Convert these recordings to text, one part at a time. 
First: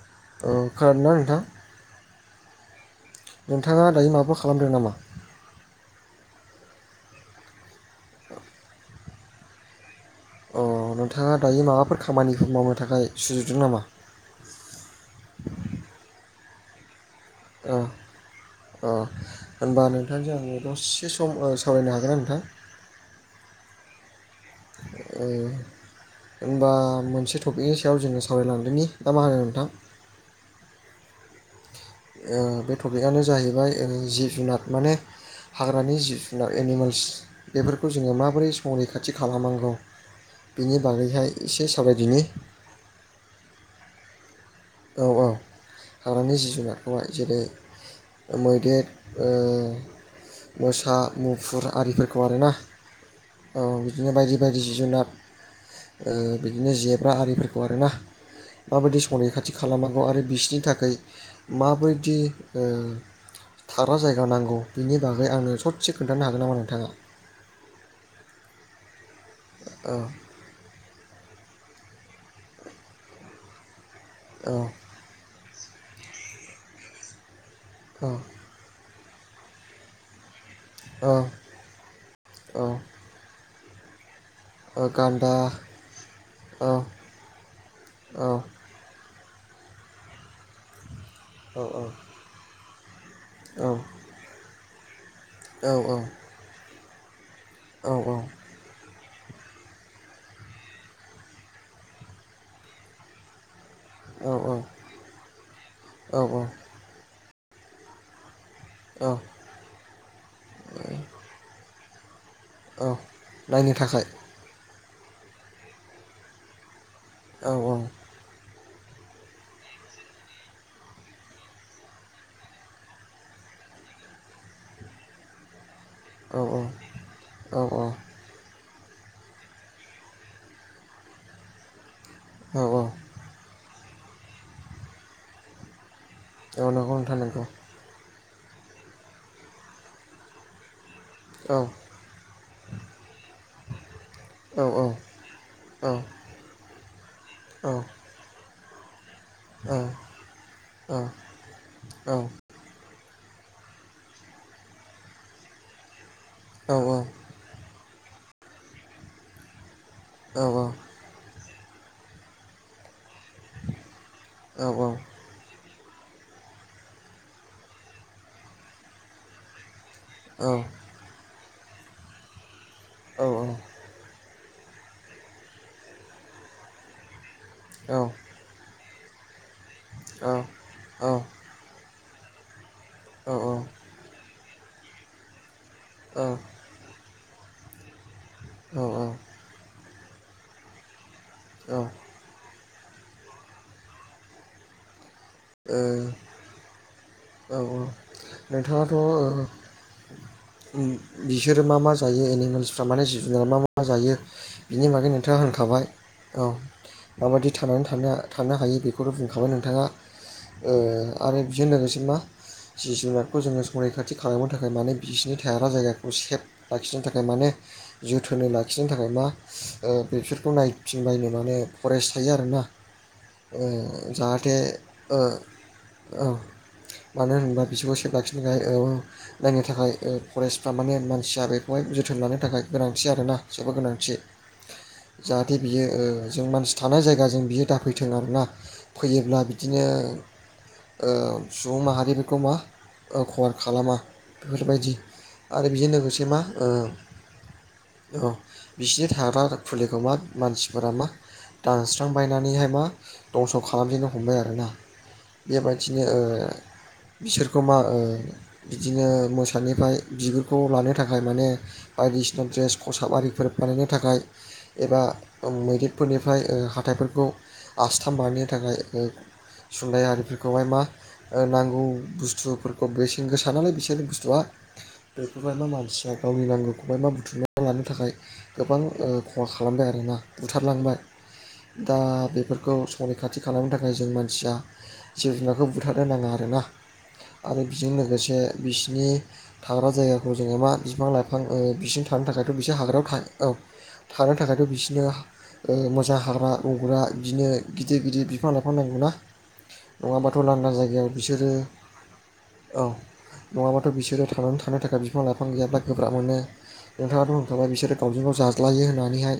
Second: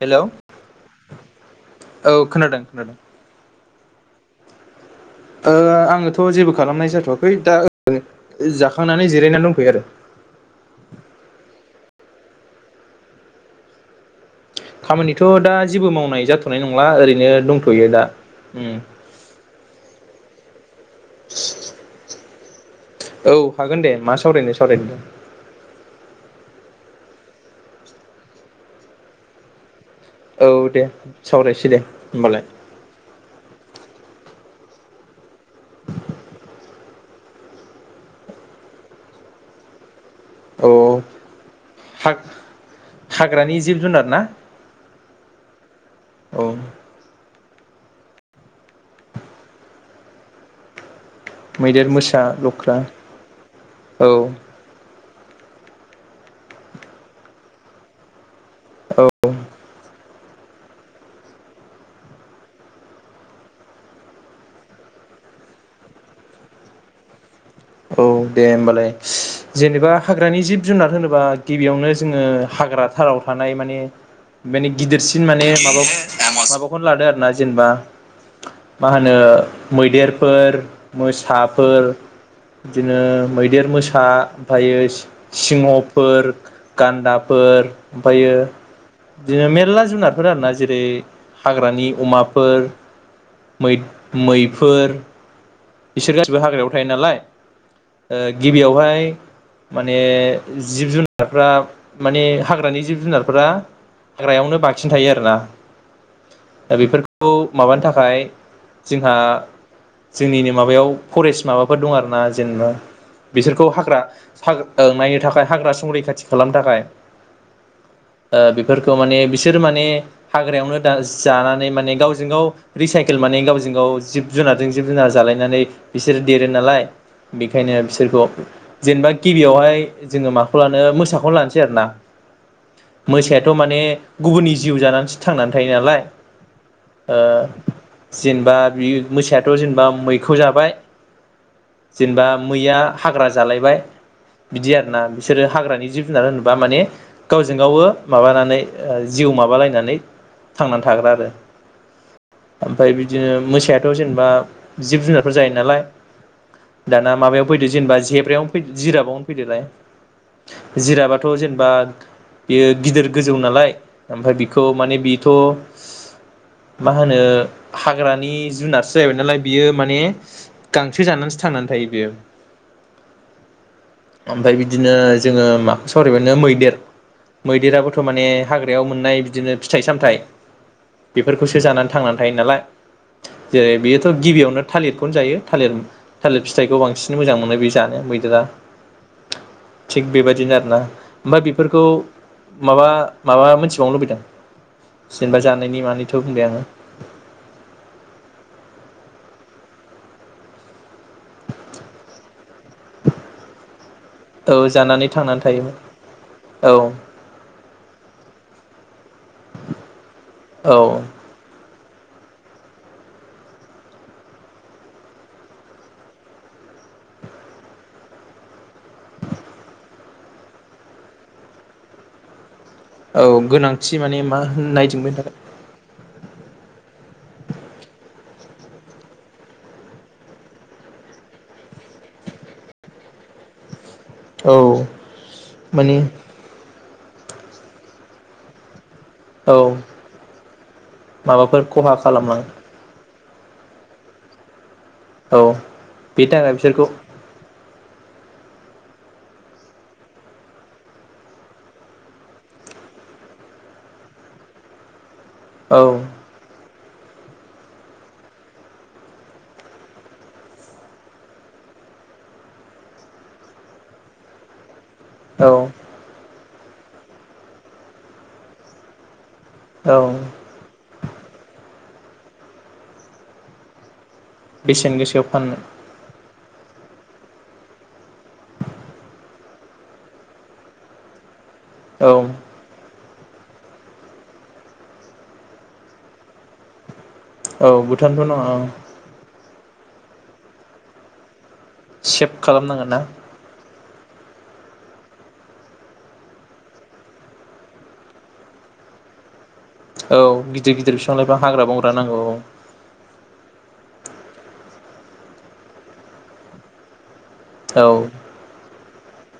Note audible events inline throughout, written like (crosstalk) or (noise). Hello खोनादों ना नोंथां औ खोनादों खोनादों नोंथाङा दायो माबाफोर खालामदों नामा आङोथ' जेबो खालामनाय जाथ'वाखै दा जाखांनानै जिरायनानै दंथ'यो आरो अ नोंथाङा दायो माबाफोर खामानिफोर मावनो थाखाय सुजुदों नामा खामानिथ' दा जेबो मावनाय जाथ'नाय नंला ओरै नो अ दंथ'यो दा थांजों आङो दसे सम सावरायनो हागोन ना नोंथां औ हागोन दे मा सावरायनो सावरायनो होमबा मोनसे टपिकनि सायाव जोङो सावरायलांदोंनि ना मा होनो नोंथां औ दे सावरायसै दे होमबालाय बे टपिकआनो जाहैबाय ओ जिब जुनार माने हाग्रानि जिब जुनार एनिमेल्स बेफोरखौ जोङो माबोरै संरैखाथि खालामनांगौ औ बिनि बागैहाय एसे सावरायदिनि हाग हाग्रानि जिब जुनार ना औ औ हाग्रानि औ जिब जुनारखौहाय जेरै मैदेर ओ मोसा मुफुर मैदेर आरिफोरखौ मोसा आरोना लख्रा औ बिदिनो बायदि बायदि जि जुनार ओ बिदिनो जेब्रा आरिफोरखौ आरोना माबायदि औ संनाय खा खालामांगौ आरो बिसनि थाखाय माबायदि ओ थाग्रा जायगा नांगौ बिनि बागै आंनो ससे खोन्थानो हागोन नामा नोंथाङा? औ दे होनमबालाय जेनेबा औ हाग्रानि जिब जुनार होनोबा गिबियावनो जोङो हाग्रा थाराव थानाय माने औ बेनि गिदिरसिन मान ए माबा माबाखौनो लादो आरोना जेनेबा मा होनो मैदेरफोर औ मोसाफोर औ बिदिनो मै देर मोसा ओमफ्रायो औ गान्दा सि-सिंह'फोर औ गान्दाफोर औ ओमफ्रायो बिदिनो मेरला जुनारफोर आरो ना जेरै औ हाग्रानि अमाफोर औ मै मै फोर औ इसोर गासैबो हाग्रायाव (unintelligible) नालाय ओ गिबियावहाय माने जिब जुनारफ्रा माने हाग्रानि जिब जुनारफ्रा हाग्रायावनो औ बांसिन थायो आरोना दा बेफोर खौ माबानो थाखाय औ जोंहा जोंनिनो माबायाव फरेस्ट माबाफोर दं आरो ना जेनेबा औ बिसोरखौ नायनो हाग्रा थाखाय हाग ओं नायनो थाखाय हाग्रा संरैखाथि खालामनो थाखाय। औ औ। दा बेफोरखौ माने बिसोर माने हाग्रायावनो दा जानानै माने गावजों गाव रिसाइकेल माने गावजों गाव जिब जुनारजों जिब जुनार जालायनानै बिसोर औ देरो नालाय औ बेखायनो बिसोरखौ जेनेबा गिबियावहाय जोङो माखौ लानो मोसाखौनो लानोसै आरो ना। औ औ मोसायाथ' माने गुबुननि जिउ जानानैसो थांनानै थायो नालाय। औ नंगौ नोंथां ओ नंगौ। जेनेबा बि मोसायाथ' जेनेबा मैखौ जाबाय जेनेबा मैया हाग्रा जालायबाय बिदि आरो ना बिसोरो हाग्रानि जिब जुनार होनोबा माने गावजों गावो माबानानै (unintelligible) जिउ माबालायनानै थांनानै थाग्रा आरो ओमफ्राय बिदिनो मोसायाथ' जेनेबा जिब जुनारफोर जायो नालाय। दाना माबायाव फैदो जेनेबा जेब्रायावनो फै जिराबावनो फैदोलाय जिराबाथ' जेने बा बेयो गिदिर गोजौ नालाय ओमफ्राय बिखौ माने बेथ' मा होनो हाग्रानि जुनारसो जाहैबाय नालाय। बियो मा ने गांसो जानानैसो थांनानै थायो बियो। औ औ। ओमफ्राय बिदिनो जोङो माखौ सावरायगोननो मैदेर मैदेराबोथ' माने हाग्रायाव मोन नाय बिदिनो फिथाइ सामथाइ बेफोरखौसो जानानै थांना थायो नालाय औ औ। जेरै बेयोथ' गिबियावनो थालिरखौनो जायो। थालिर थालिर फिथाइखौ बांसिन मोजां मोनो बे जानो मैदेरा औ औ थिग बेबायदिनो आरो ना ओमफ्राय औ बेफोरखौ माबा माबा मोनथिबावनो लुबैदों? जेनेबा जानायनि मानिथ' बुंबाय आङो। औ औ नोंथाङाथ' ओ बिसोरो मा मा जायो एनि फ्रा माने जिब जुनार मा मा जायो औ बिनि जानानै बागै नोंथाङा थांनानै थायोमोन होनखाबाय औ माबायदि थानानै थानो हायो बेखौनो बुंखाबाय नोंथाङा औ ओ आरो (unintelligible) मा जिब जुनारखौ जोङो संरैखाथि खालामनो थाखाय मानो बिसिरनि थाग्रा जायगाखौ सेब लाखिनो थाखाय मानो जोथोनै लाखिनो थाखाय मा बेसफोरखौ नायफिनबायनो मानोे फरेस्ट थायो आरोना। औ गोनांथि माने मा जाहाथे होन नायजों बेनि थाखाय। मानो होनोबा बिसोरखौ सेब लाखिनो थाखाय ओ नायनो थाखाय ओ फरेस्टफ्रा माने मानसिया बेखौहाय जोथोन लानो थाखाय गोनांथि आरोना जेबोर गोनां थि औ जाहाथे बियो माने ओ जो मान थानाय जायगाजों बियो दाफैथों आरोना। फैयोब्ला औ बिदिनो माबाफोर ओ बुं खहा माहारि फोरखौ खालामलाङो मा? औ खहा खालामा बेफोरबायदि औ आरो बेजों लोगोसे बेनि मा थाखाय ओ बिसोरखौ औ बिसिनि थाग्रा फुलिखौ मा मानसिफोरा मा दानस्रांबायनानैहाय मा दंस' खालामजेननो हमबाय आरोना। औ बेबायदिनो ओ बिसोरखौ मा ओ बिदिनो मोसानिफ्राय बिगुरखौ लानो थाखाय माने बायदिसिना द्रेस खसाब आरिफोर बानायनो थाखाय एबा औ मैदेरफोरनि फ्राय हाथाइफोरखौ आस्थाम बानायनो थाखाय ओ औ सुनदाय आरिफोरखौहाय मा नांगौ बुस्थुफोरखौ बेसेन गोसा नालाय बिसोर बेसेन थुआ गोसायाव (unintelligible) फाननो मानसिया गावनि नांगौखौहाय मा बुथुमना लानो थाखाय गोबां खहा खालामबाय आरो ना बुथारलांबाय दा औ बेफोरखौ रैखाथि खालामनो थाखाय जों मानसिया जिब जुनारखौ बुथार होनाङा आरोना आरो औ बेजों भुटानथ' नङा लोगोसे औ बिसिनि थाग्रा जायगाखौ जोङो मा बिफां लाइ फां बिसोर थानो सेभ थाखायथ' बिसोर खालामनांगोन ना हाग्रायाव था औ। थानो थाखायथ' बिसोरनो ओ मोजां हाग्रा गग्रा बिदिनो गिदिर गिदिर बिफां लाइफां नांगौना। औ नङाबाथ' लांदां गिदिर गिदिर जायगायाव लाइफां बिसोरो हाग्रा बंग्रा नांगौ औ नङाथ' बि सोरो थांनानै थानो थाखाय बिफां लाइफां गैयाब्ला गोब्राब मोनो नोंथाङा। नङाबा बिसोरो औ गावजों गाव जाज्लायो होनना बेैहाय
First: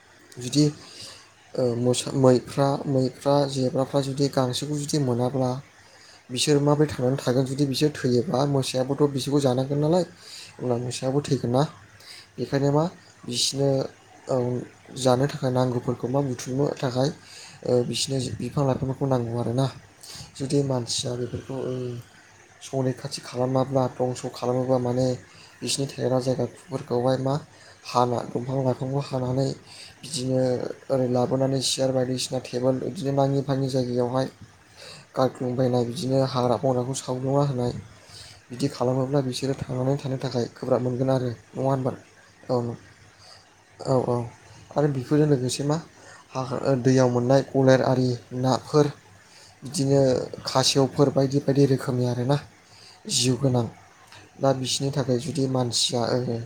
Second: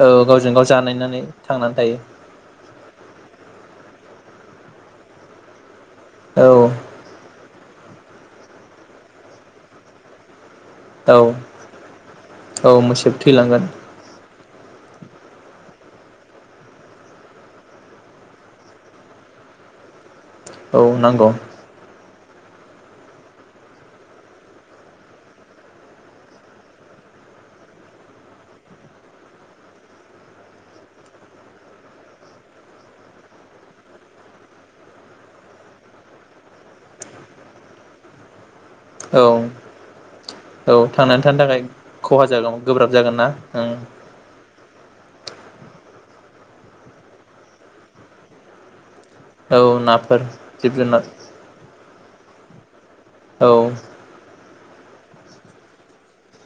औ गावजों बिदि गाव जानायनानै ओह थांनानै थायो मोसा मैफ्रा मैफ्रा जेब्राफ दा जुदि गांसोखौ जुदि मोनाब्ला बिसोर औ माबोरै थांनानै थागोन जुद जदि बिसोर थैयोबा मोसायाबोथ' बिसोरखौ जानांगोन नालाय अब्ला मोसायाबो औ थैगोन ना बेखायनो औ मा मोसौ थैलांगोन बिसोरनो औ जानो थाखाय नांगौफोरखौ मा बुथुमनो थाखाय ओह बिसोरनो बिफां लाइफांफोरखौ नांगौ आरोना जुदि औ मानसिया नांगौ बेफोरखौ ओ संरैखाथि खालामाब्ला दंस' खालामोबा माने बिसिनि थायग्रा जायगाुफोरखौहाय मा हाना दंफां लाइफांखौ हानानै बिदिनो ओरै लाबोनानै सियार बायदिसिना टेबोल बिदिनो नाङि फाङि जायगायावहाय गारख्लुंबायनाय बिदिनो हाग्रा बंग्राखौ सावग्लुंना होनाय बिदि खालामोब्ला औ बिसोरो थांनानै थानो थाखाय गोब्राब मोनगोन थांनानै आरो थानो थाखाय नङा होनबा खहा औ औ जागोन गोब्राब जागोन ना ओं औ औ आरो बेफोरजों लोगोसे मा हाहो दैयाव मोननाय गलेर आरि नाफोर औ बिदिनो नाफोर जिब जुनार खासेवफोर बायदि बायदि रोखोम खोमनि आरोना जिउ औ गोनां दा बिसोरनि थाखाय जुदि मानसिया ओरै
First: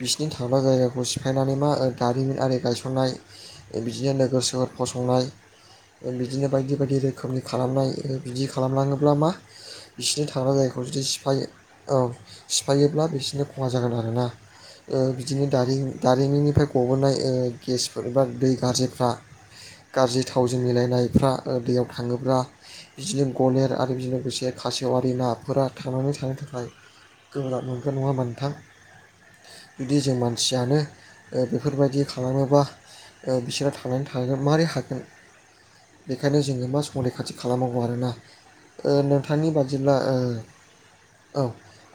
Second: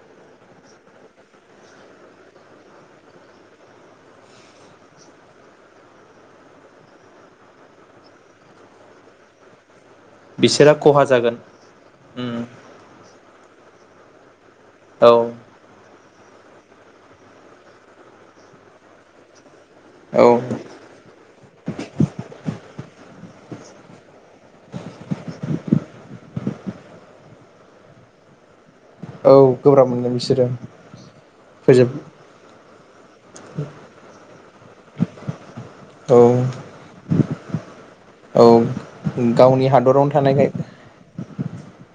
बिसिनि थाग्रा जायगाखौ सिफायनानै मा ओह दारिमिन आरि गायसननाय बिदिनो नोगोर सोहोर फसंनाय ओह बिदिनो बायदि बायदि रोखोमनि खालामनाय ओह बिदि खालामलाङोब्ला मा बिसोरनि थाग्रा बिसोरा जायगाखौ जुदि खहा जागोन सिफाय औ उम सिफायो ब्ला बिसोरनो खहा जागोन आरो ना ओह औ बिदिनो दारिम दारिमिननिफ्राय गबोनाय ओह गेसफोर एबा दै गाज्रिफ्रा गाज्रि औ थावजों मिलायनायफ्रा ओह दैयाव थाङोब्ला रा बिदिनो गलेर आरि बिजों लोगोसे खासेवआरि नाफोरा थांनानै थानो थाखाय गोबराब मोनगोन नङा होनबा नोंथां औ गोब्राब जुदि मोनगोन जों बिसोरो मानसियानो ओह फोजोब बेफोरबायदि खालामोबा ओह बिसोरो थांनानै थानायखो मोरै हागोन बेखायनो औ जोङो मा रैखाथि खालामनांगौ आरो ना औ गावनि हादरावनो ओ थानायखाय औ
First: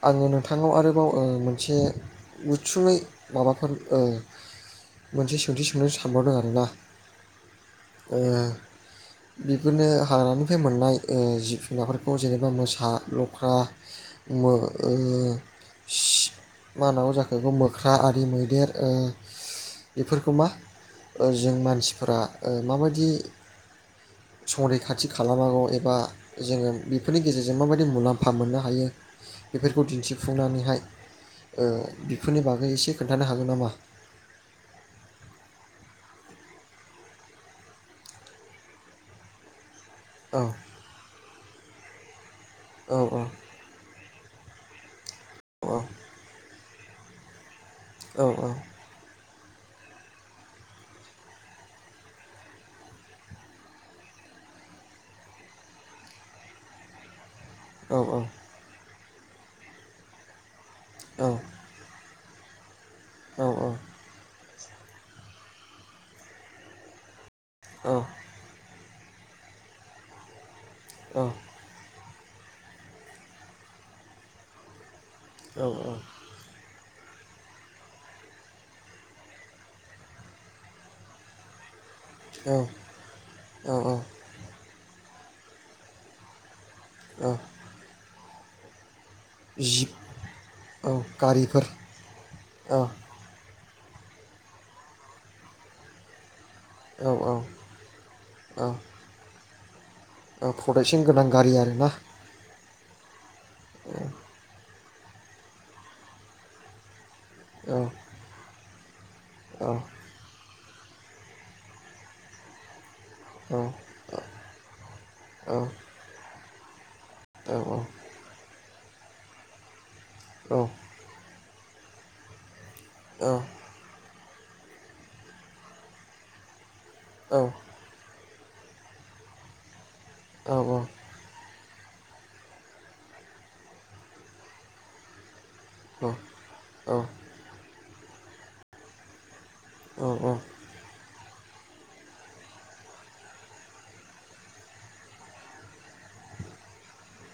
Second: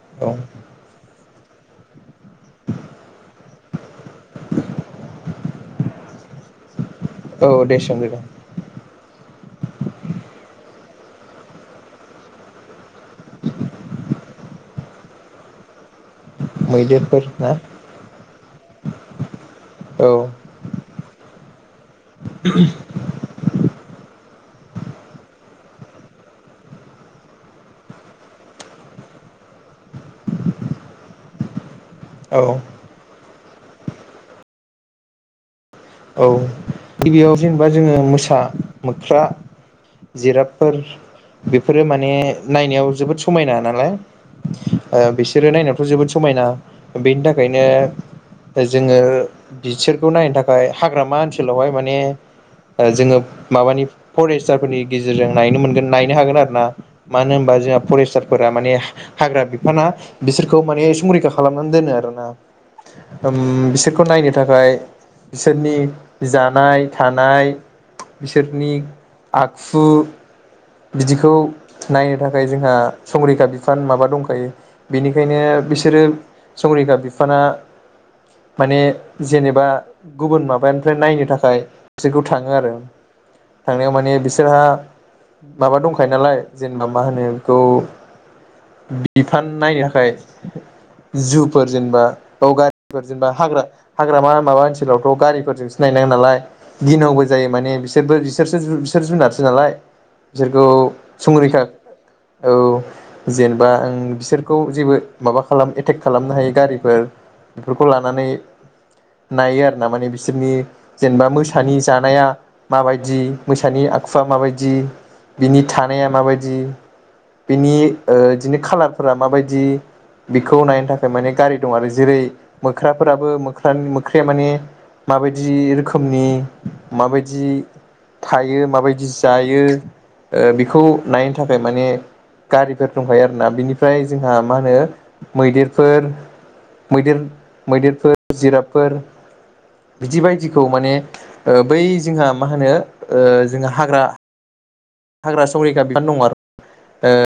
आङो औ नोंथांनाव आरोबाव ओह मोनसे गुसुङै माबाफोर ओह मोनसे सोंथि सोंनो सानबावदों आरोना औ दे सोंदो दे बि बेफोरनो हाग्रानिफ्राय मोननाय ओह जिब जुनारफोरखौ जेनेबा मोसा लख्रा मो ओह सि मा होननांगौ मैदेरफोर जाखो इखौ ना मोख्रा आरि मैदेर ओ औ बेफोरखौ मा जों मानसिफोरा ओ माबायदि संरैखाथि खालामांगौ एबा जोङो बेफोरनि गेजेरजों माबायदि मुलाम्फा मोननो हायो बेफोरखौ दिन्थिफुंनानैहाय ओ औ बेफोरनि बागै एसे खोन्थानो हागोन नामा? औ गिबियाव जेनेबा जोङो मोसा मोख्रा औ जिराबफोर बेफोरो माने नायनायाव औ जोबोद समायना नालाय बिसोरो औ नायनायावथ' जोबोद समायना बेनि थाखाय नो औ जोंङो बिसोरखौ नायनो थाखाय हाग्रामा ओनसोलावहाय माने जोङो माबानि फरेस्टारफोरनि गेजेरजों नायनो मोनगोन नायनो हागोन आरो ना मानो होनबा जोंहा फरेस्टारफोरा माने हाग्रा बिफाना बिसोर खौ माने औ संरैखा खालामनानै दोनो आरो ना। ओम बिसोरखौ नायनो थाखाय बिसोरनि जानाय थानाय बिसोरनि आखु बिदिखौ नायो थाखाय जोंहा संरिखा बिफान माबा दंखायो। बिनिखायनो बिसोरो संरिखा बि बिफाना माने जेनेबा गुबुन माबानिफ्राय नायनो थाखाय बिसोरखौ थाङो औ आरो औ थांनायाव माने बिसोरहा माबा दंखायो नालाय जेनेबा मा होनो औ बेखौ बिफान नायनो जिब थाखाय औ गारिफोर जुफोर जेनेबा ब औ गारिफोर जेनेबा हाग्रा हाग्रामा माबा ओनसोलावथ' गारिफोरजोंसो नायनांगोन नालाय औ गिनांगौ जायो माने बिसोरबो बिसोरसो औ बिसोर जुनारसो नालाय। औ बिसोरखौ प्रटेकसन गोनां गारि संरैखा आरोना औ। जेनेबा ओं बिसोरखौ जेबो माबा खालाम एटेक खालामनो हायो गारिफोर औ बेफोरखौ लानानै नायो औ आरो ना माने बिसोरनि जेनेबा मोसानि जानाया माबाय यदि औ मैसानि आखुआ माबायदि औ बिनि थानाया मा माबायदि औ औ बिनि बिदिनो खाालार फोर माबायदि बेखौ नायनो थाखाय माने गारि दं आरो जेरै मोख्राफोराबो मोख्रा मोख बे माने माबायदि रोखोमनि माबायदि थायो माबायदि जायो बिखौ नायनो थाखाय माने गारिफोर दंखायो आरोना बिनिफ्राय जोंहा मा होनो मैदेफोर औ औ मैदे- मैदेफोर जिराफोर औ बिदि बायदिखौ माने बै जोंहा मा होनो जोंहा हाग्रा हाग्रा संरिखा बिबफान दं आरो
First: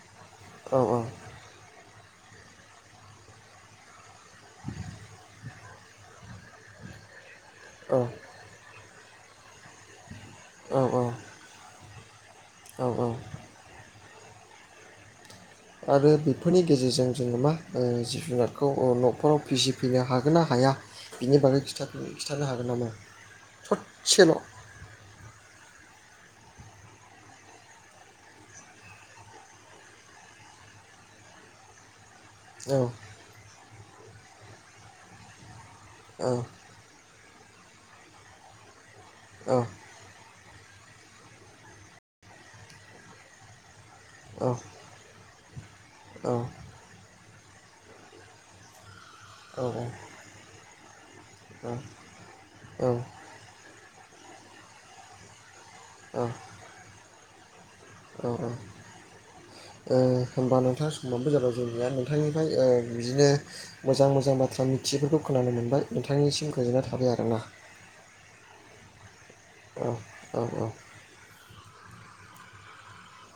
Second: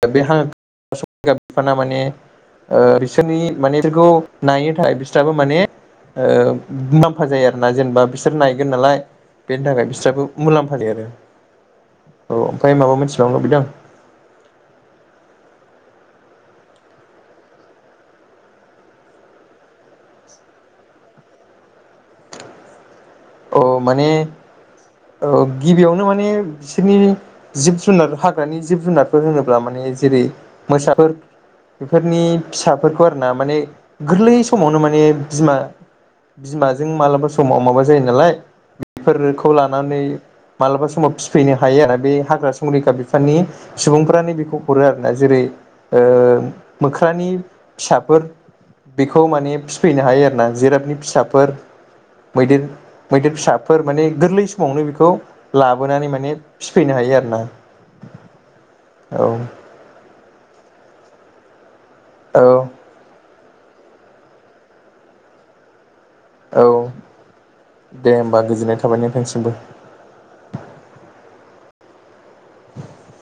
दा बे हाग्रा संरैखा बिफाना माने ओ बिसोरनि माने बिसोरखौ नायनो थाखाय बिस्राबो माने ओ नम मुफा जायो आरो ना जेनेबा बिसोर नायगोन नालाय बेनि थाखाय बिस्राबो मुलाम्फा लेरो औ औ ओमफ्राय माबा मिथिबावनो लुबैदों? आरो बेफोरनि गेजेरजों जोङो मा जिब जुनारखौ न'खराव फिसिफैनो हागोन ना हाया बिनि बागै खिन्थानो खिथानो हागोन नामा? औ माने ससेल' औ ओ गिबियाव नो माने बिसोरनि जिब जुनार हाग्रानि जिब जुनारफोर होनोब्ला माने जेरै मोसाफोर नि औ फिसाफोरखौ आरो ना माने गोरलै समावनो माने बिमा औ बिमाजों मालाबा समाव माबा जायो नालाय बेफोरखौ औ लानानै मालाबा समाव फिसिफैनो हायो आरो बे हाग्रा संरखा बिफाननि सुबुंफ्रानो बेखौ हरो आरोना जेरै ओ औ मोख्रानि फिसाफोर बेखौ माने फिफैनो हायो आरोना जिराबनि फिसाफोर मैदेर औ मैदेर फिसाफोर माने गोरलै समावनो बेखौ लाबोनानै औ माने फिफैनो हायो आरो ना औ ओ होनोमबा नोंथाङा समाव बेजाराव जों औ नोंथांनिफ्राय ओ बिदिनो मोजां मोजां बाथ्रा मिथियैफोरखौ खोनानो मोनबाय नोंथांनिसिम गोजोननाय थाबाय आरोना बा गोजोननाय थाबाय नोंथांसिमबो औ औ औ (inaudible)